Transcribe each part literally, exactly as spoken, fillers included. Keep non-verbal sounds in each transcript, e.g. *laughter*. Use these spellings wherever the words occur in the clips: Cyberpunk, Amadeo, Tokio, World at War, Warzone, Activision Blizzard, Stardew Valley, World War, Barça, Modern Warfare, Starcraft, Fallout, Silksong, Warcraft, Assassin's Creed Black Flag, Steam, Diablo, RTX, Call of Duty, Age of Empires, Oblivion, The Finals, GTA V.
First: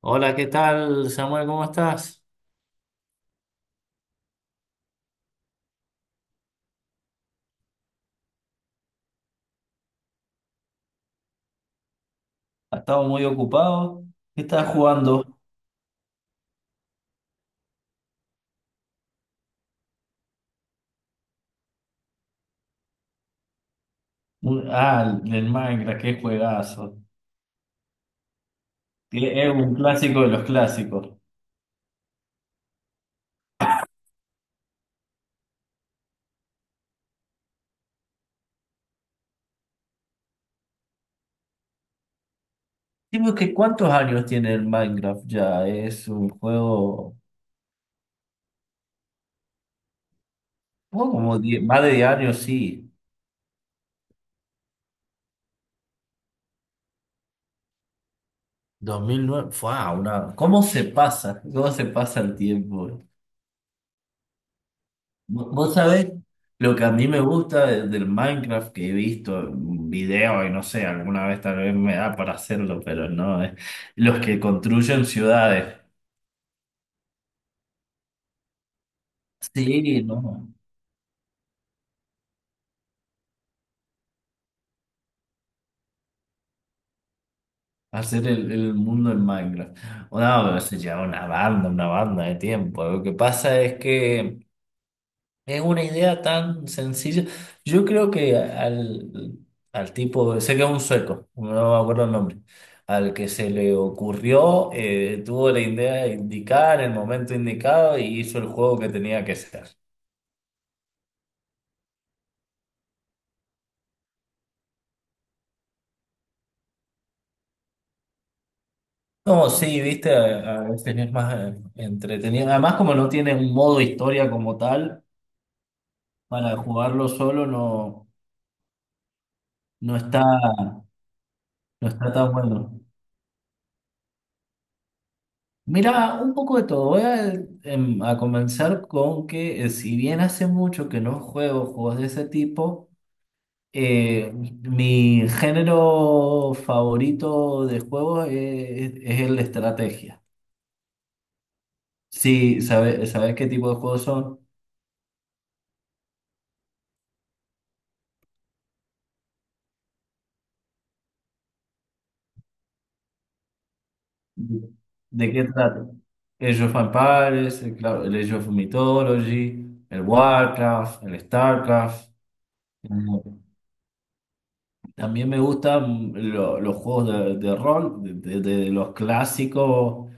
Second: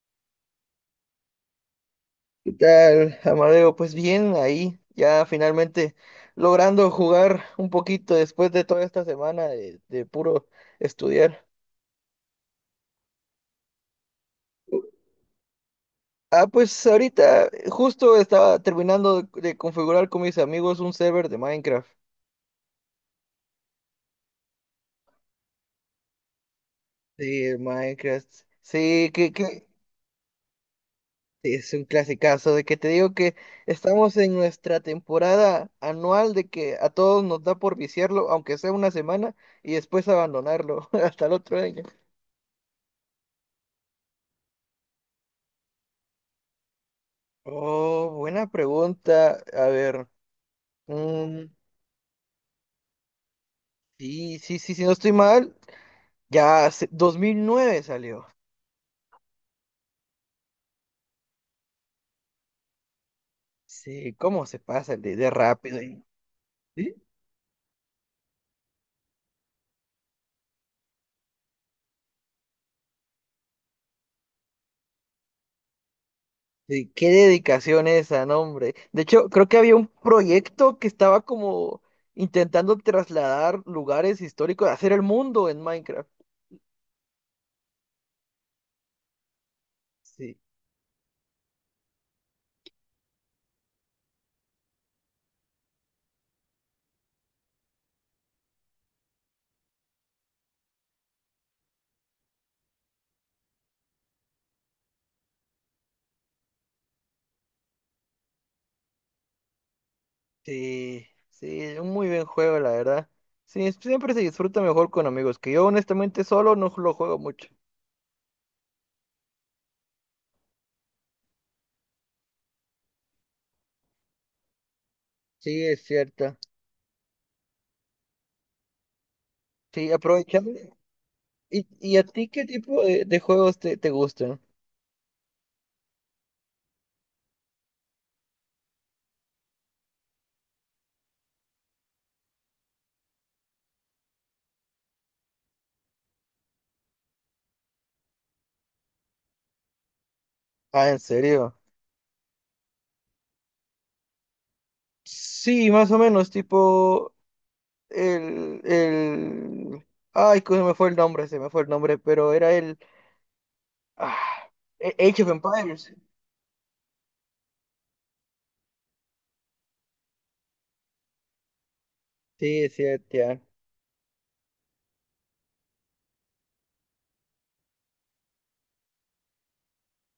Hola, ¿qué tal, Samuel? ¿Cómo estás? ¿Qué tal, Amadeo? Pues bien, ahí ya finalmente logrando jugar un poquito después de toda esta semana de, de puro estudiar. Ha estado muy ocupado. ¿Qué estás jugando? Ah, pues ahorita eh, justo estaba terminando de, de configurar con mis amigos un server de Minecraft. Un- Ah, el Minecraft, qué juegazo. Sí, el Minecraft. Sí, que, Que Es que un clásico de los clásicos. es un clasicazo de que te digo que estamos en nuestra temporada anual de que a todos nos da por viciarlo, aunque sea una semana, y después abandonarlo *laughs* hasta el otro año. Dime que cuántos años tiene el Minecraft ya. Es un juego. Oh, buena pregunta. A ver, Oh, como mm, die- más de diez años, sí. sí, sí, sí, si no estoy mal, ya hace- dos mil nueve salió. Dos mil nueve. Fue una. ¿Cómo se pasa? ¿Cómo se pasa el tiempo? Sí, cómo se pasa de, de Vo- Vos rápido. ¿Eh? sabés lo que a Sí, mí me gusta de- del Minecraft que he visto en video y no sé, alguna vez tal vez me da para hacerlo, pero no, es los que construyen ciudades. sí, qué dedicación esa, no, hombre. De hecho, creo que había un Sí, no, proyecto que estaba como intentando trasladar lugares históricos, hacer el mundo en Minecraft. hacer el, el mundo en Minecraft. Sí, No, pero se lleva una banda, una banda de tiempo. Lo que pasa es que Es una idea tan sencilla. Yo creo que al, al tipo, sé que es un sueco, no me acuerdo el nombre, al que se le ocurrió, eh, tuvo la idea indicada en el momento indicado y hizo el juego que tenía que ser. sí, sí, es un muy buen juego, la verdad. Sí, siempre se disfruta mejor con amigos, que yo honestamente solo no lo juego mucho. No, sí, viste, a, a veces es más eh, entretenido. Además, como no tiene un modo historia como tal, Sí, es cierto. para jugarlo solo no, Sí, no está, aprovechando. ¿Y, no y a está ti tan qué bueno. tipo de, de juegos te, te gustan? Mira, un poco de todo. Voy a, em, a comenzar con que eh, si bien hace mucho que no juego juegos de ese tipo, eh, mi género favorito de juegos es, es el de estrategia. Ah, ¿en serio? Sí, ¿sabes sabes qué tipo de juegos son? Sí, más o menos, tipo el, el... Ay, que se me fue el nombre, se me fue el nombre, pero era el... Ah, A- Age of ¿De qué trata? Empires. El of Empires, el, claro, el Age of Mythology, el Warcraft, el Starcraft. Sí, sí, ya. También me gustan lo- los juegos de, de rol, de, de- de los clásicos,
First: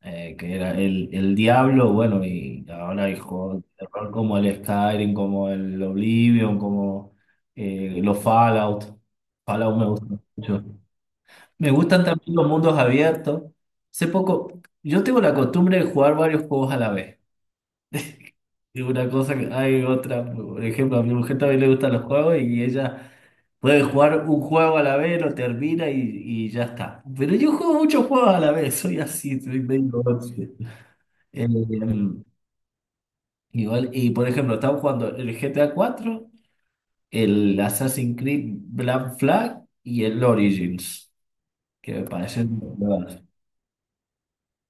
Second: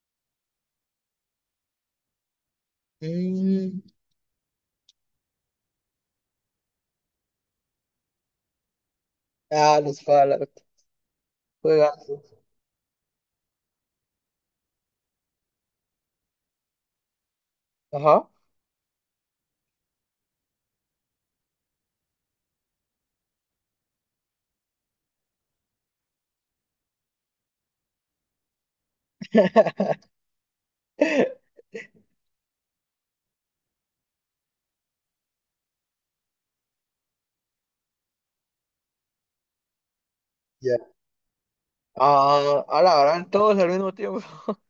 eh, que era el, el Diablo, bueno, y ahora hay juegos Mm, de rol como el Skyrim, como el Oblivion, como eh, los Fallout. Fallout ah, me los gustan mucho. Fallout. Me gustan Juegazo. también los mundos abiertos. Hace poco, yo tengo la costumbre de jugar varios juegos a la vez. Ajá. Y una cosa que hay otra, por ejemplo, a mi mujer también le gustan los juegos y ella. Puedes jugar un juego a la vez, lo termina y, y ya está. Pero yo juego muchos juegos a la vez, soy así, soy medio ocio. Eh, *laughs* em, Igual, y por ejemplo, estamos jugando el G T A cuatro, el Assassin's Creed Black Flag y el Ya. Origins, que me parecen Ah, a la nuevas. gran todos al mismo tiempo. *laughs*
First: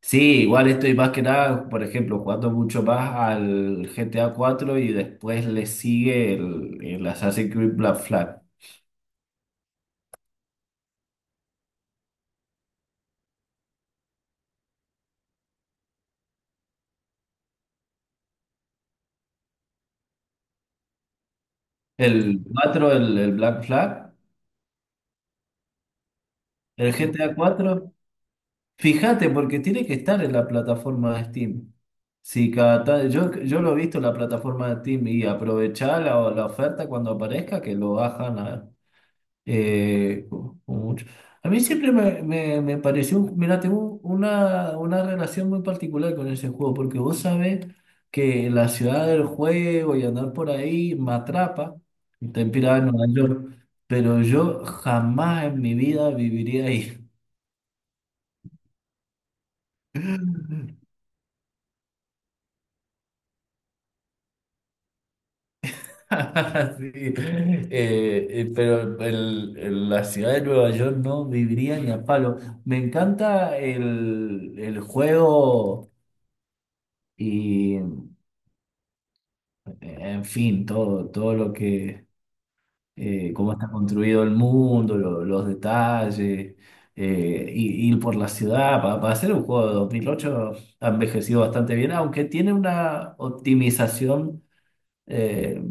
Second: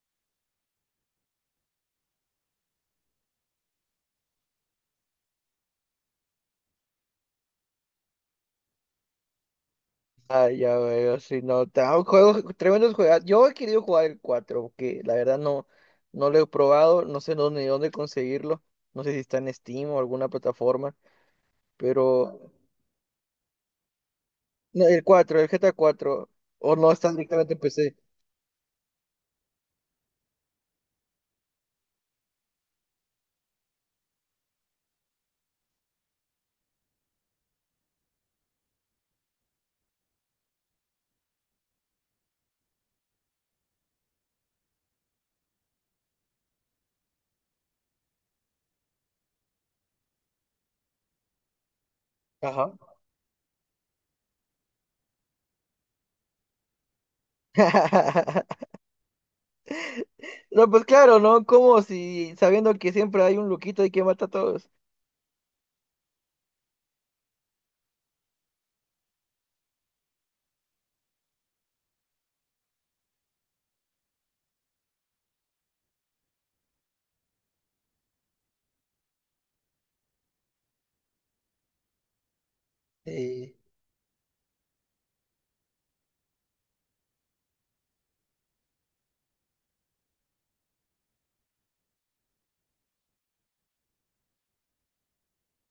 Sí, igual estoy más que nada, por ejemplo, jugando mucho más al G T A cuatro y después le sigue el, el Assassin's Creed Black Flag. Ah, ya veo, si no, tra- juegos, tremendos juegos. Yo he querido jugar el cuatro porque la verdad no, no lo he probado, no sé dónde, ni dónde conseguirlo, no sé si está en Steam o alguna plataforma, El pero cuatro, el, el Black Flag, no, el cuatro el G T A cuatro o no el está G T A directamente en cuatro. P C. Fíjate, porque tiene que estar en la plataforma de Steam. Si cada ta- yo, yo lo he visto en la plataforma de Steam y aprovechar la, la oferta cuando aparezca, que lo bajan a, eh, con- con mucho. A mí siempre me, me, me pareció, mira, tengo una, una relación muy particular con ese juego, porque vos sabés que la ciudad del juego y andar por ahí me atrapa, está Ajá. inspirada en Nueva York, pero yo jamás en mi vida viviría ahí. *laughs* No, *laughs* pues claro, ¿no? Como si sabiendo que siempre hay un loquito y que mata a todos. *laughs* Sí. Eh, eh, pero el- el- la ciudad de Nueva York no viviría ni a palo. Me encanta el, el juego y, en fin, todo, todo lo que, eh, cómo Sí, está construido el mundo, lo- los detalles, eh, y- ir por la ciudad. Pa- Para, hacer un juego de dos mil ocho ha envejecido bastante bien, aunque tiene una optimización eh,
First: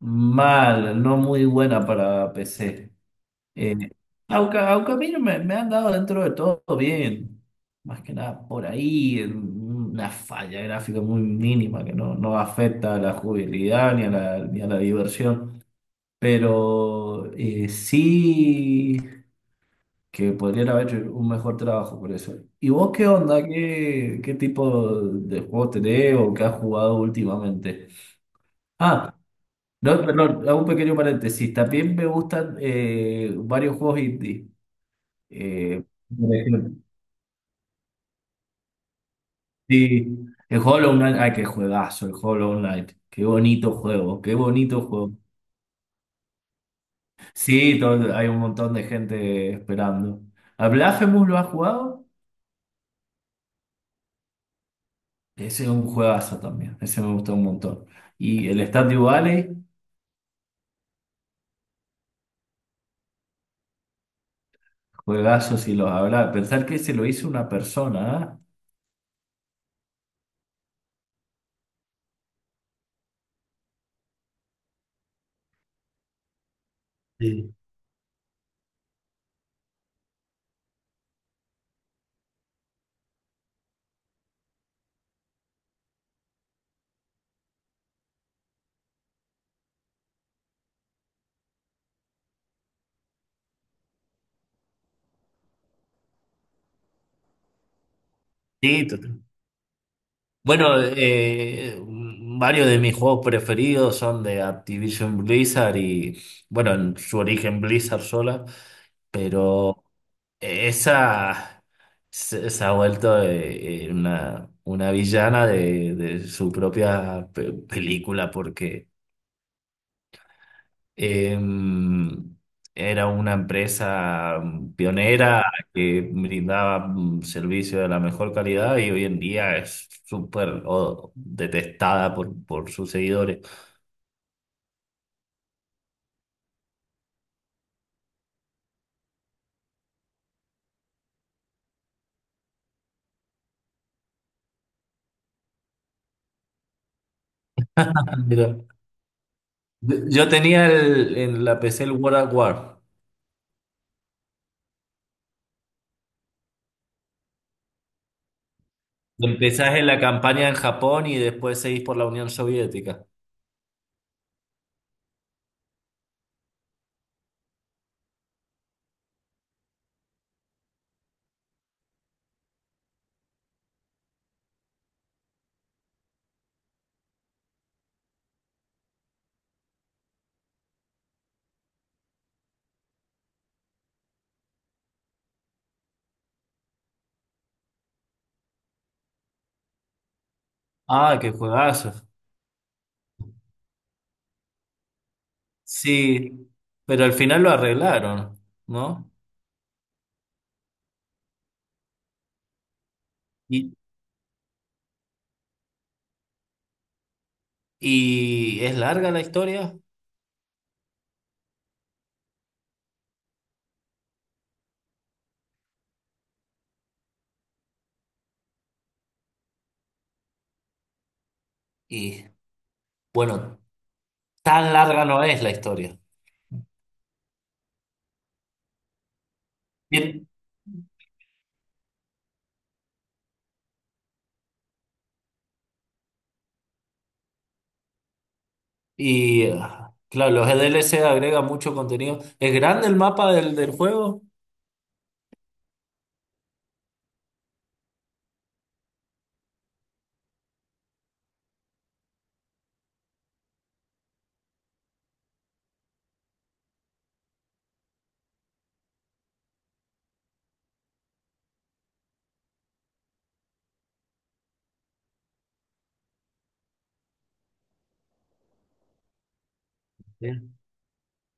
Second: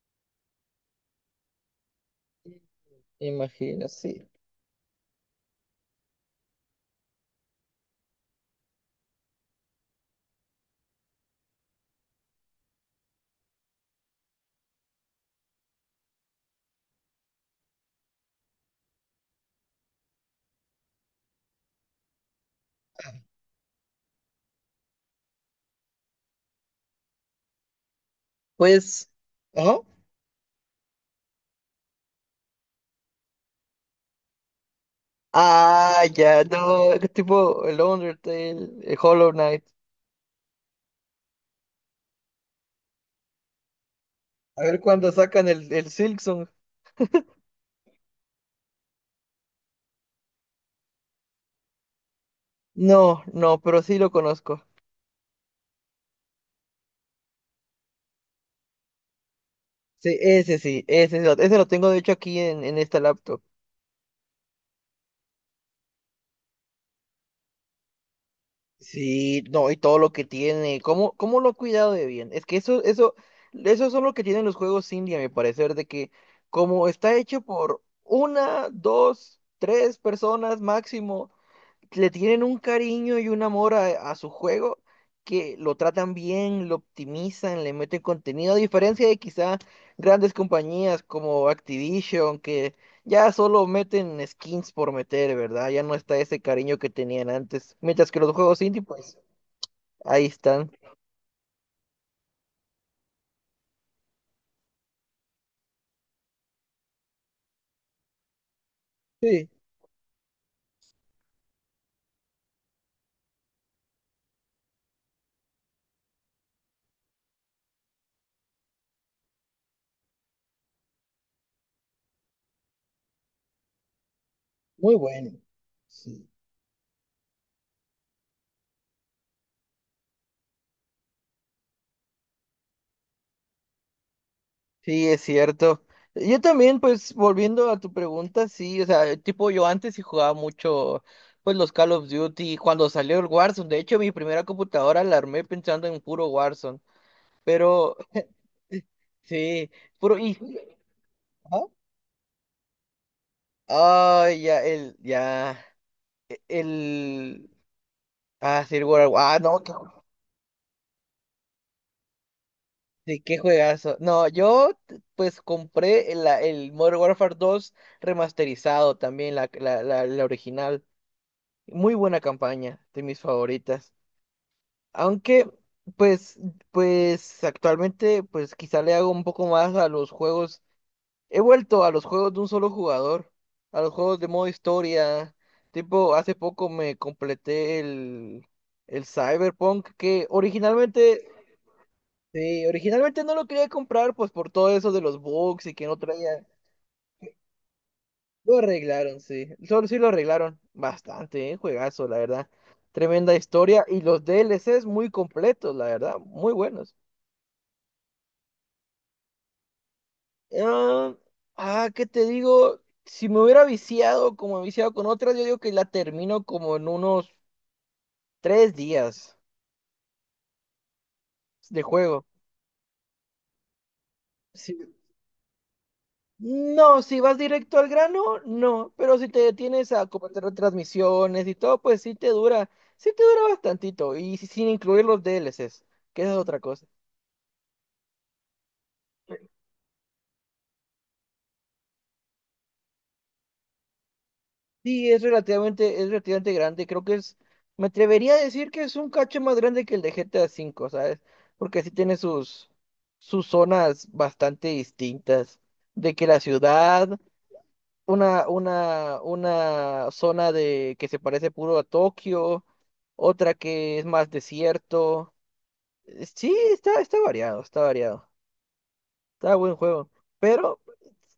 mal, no muy buena para P C. Eh, imagino, sí. aunque, aunque a mí no me, me han dado dentro de todo bien, más que nada por ahí, en una falla gráfica muy mínima que no, no afecta a la jugabilidad ni a la, ni a la diversión, pero eh, sí que podrían haber hecho un mejor trabajo por eso. ¿Y vos qué onda? ¿Qué, qué tipo de juegos tenés o qué has jugado últimamente? Pues, Ah, ajá. no, perdón, hago un pequeño paréntesis. También me gustan eh, varios juegos indie. Eh, Ah, por ya, ejemplo, no, tipo el Undertale, el Hollow Knight. sí, el Hollow Knight, ay, qué juegazo, el Hollow Knight. Qué bonito juego, qué A ver bonito cuándo juego. sacan el, el Silksong. Sí, todo- hay un montón de gente esperando. ¿A Blasphemous lo has jugado? No, no, pero sí lo conozco. Ese es un juegazo también, ese me gustó un montón. Y el Stardew Valley, Sí, ese sí, ese, lo- ese lo tengo de hecho aquí en, en esta laptop. juegazo si los habrá. Pensar que se lo hizo una persona, ¿ah? Sí, no, y todo lo que tiene. ¿Cómo, cómo lo ha cuidado de bien? Es que eso, eso, eso son lo que tienen los juegos indie, a mi parecer, de que como está hecho Sí, por una, dos, tres personas máximo le tienen un cariño y un amor a, a su juego que lo tratan bien, lo optimizan, le meten contenido, a diferencia de quizá grandes compañías como Activision, que ya solo meten skins por meter, ¿verdad? Ya no está ese cariño que tenían antes. Mientras que los juegos indie, sí, pues total. ahí están. Bueno, eh, varios de mis juegos preferidos son de Activision Blizzard y, bueno, en su origen Blizzard sola, Sí, pero esa se, se ha vuelto eh, eh, una, una villana de, de su propia pe- película porque Em, era una empresa mm, muy bueno. pionera que Sí. brindaba mm, servicio de la mejor calidad y hoy en día es súper oh, detestada por, por sus seguidores. Sí, es cierto. Yo también, pues, volviendo a tu pregunta, sí, o sea, tipo, yo antes sí jugaba mucho, pues, los Call of Duty, cuando salió el Warzone, de hecho, mi primera computadora la armé pensando en puro Warzone, pero, Ah, mira. sí, Yo puro, yo y, tenía el- en la ¿ah? P C el World at War. Ah, ya, el, ya, el, ah, sí, el World War, ah, no, qué, Empezás en la ju- campaña en Japón y después seguís por la Unión Soviética. sí, qué juegazo, no, yo, t- pues, compré el, la- el Modern Warfare dos remasterizado también, la, la, la la original. Muy buena campaña, de mis favoritas. Aunque, pues, pues actualmente, pues quizá le hago un poco más a los juegos. He vuelto a los juegos de un solo jugador, a los juegos de modo historia. Tipo, hace poco me completé el, el Cyberpunk, que Ah, originalmente, qué juegazo. sí, originalmente no lo quería comprar, pues por todo eso de los bugs y que no traía. Sí, pero al final lo arreglaron, Lo ¿no? arreglaron, sí. Solo sí lo arreglaron bastante, ¿eh? Juegazo, la verdad. Tremenda Y, historia y los D L D L Cs muy completos, la verdad, muy buenos. y es larga la historia Ah, ah, ¿qué te digo? Si me hubiera viciado como he viciado con otras, yo digo que la termino como en unos tres días de y juego. bueno. Tan Sí. larga no es la historia. No, si vas directo al grano, no, pero si te detienes a Bien. comentar transmisiones y todo, pues sí te dura, sí te dura bastantito y si- sin incluir los D L D L Cs, que esa es otra cosa. Y, ah, claro, los D L C agregan mucho contenido. ¿Es grande el mapa del, del juego? Sí, es relativamente, es relativamente grande. Creo que es, me atrevería a decir que es un cacho más grande que el de G T A V, ¿sabes? Porque sí tiene sus, sus, zonas bastante distintas. De que la ciudad, una, una, una zona de que se parece puro a Tokio, otra que es más desierto. Eh, Sí, está, está variado, está variado. Está buen juego. Bien. Pero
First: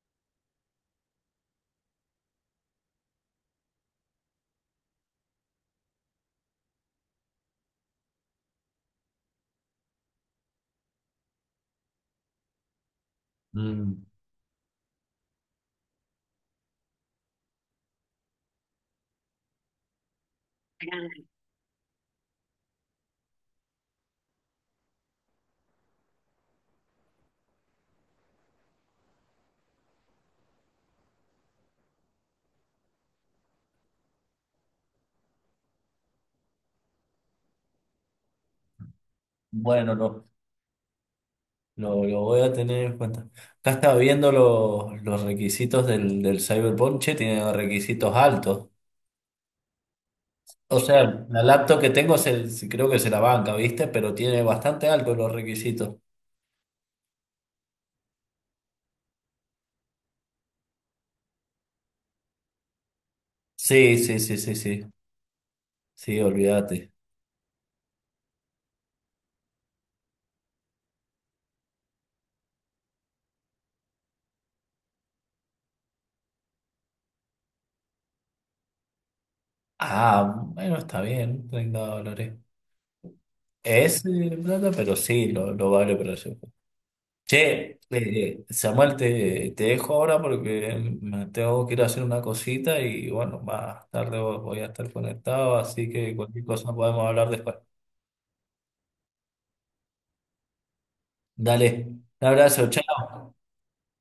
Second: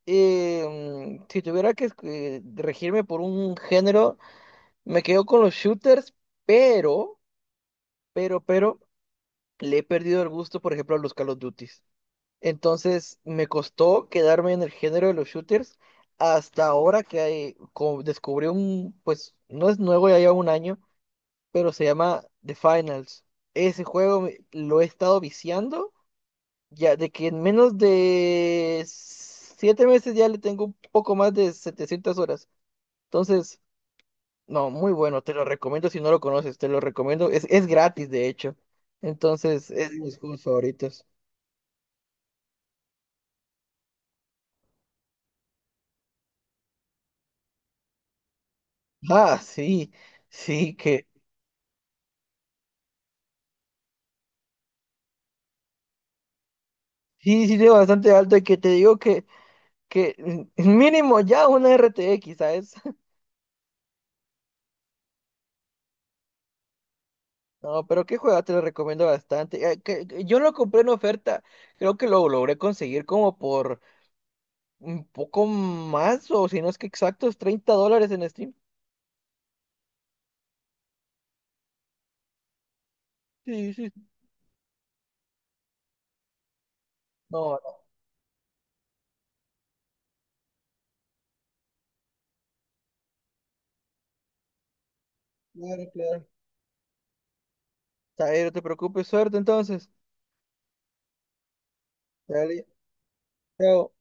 eh, mm, si tuviera que escu- regirme por un género. Me quedo con los shooters, pero, pero, pero, le he perdido el gusto, por ejemplo, a los Call of Duties. Entonces, me Mm, costó quedarme en el género de los shooters hasta ahora que hay- co- descubrí un, pues, no es nuevo, ya lleva un año, pero se llama The Finals. Ese juego me- lo he estado viciando, ya de que en menos de siete meses ya le tengo un poco más de setecientas horas. Entonces, no, muy bueno, te lo recomiendo si no lo conoces, te lo recomiendo, es, es gratis de hecho, entonces es bueno, de mis lo juegos favoritos. lo, lo voy a tener en cuenta. Acá estaba viendo los, los requisitos del, del Cyberpunk, che, tiene requisitos altos. Ah, sí, sí, O que sea, la laptop que tengo se, se- creo que se la banca, ¿viste? Pero tiene bastante altos los requisitos. sí, sí, de bastante alto y que te digo que, que mm, mínimo ya una R T X, ¿sabes? *laughs* Sí, sí, sí, sí, sí. Sí, olvídate. No, pero qué juego te lo recomiendo bastante. Eh, que- que yo lo compré en oferta, creo que lo logré conseguir como por un poco más o si no es que exactos, treinta dólares en Steam. Ah, bueno, está bien, treinta dólares. Sí, sí. Sí. Es eh, plata, pero sí, lo, lo vale para eso. Che, No, eh, no, eh, Samuel, te, te dejo ahora porque me tengo que ir a hacer una cosita y bueno, más tarde voy voy a estar conectado, claro, así que claro. cualquier cosa podemos hablar después. Está bien, no te preocupes, suerte entonces. Dale, un Dale. abrazo, chao. Pero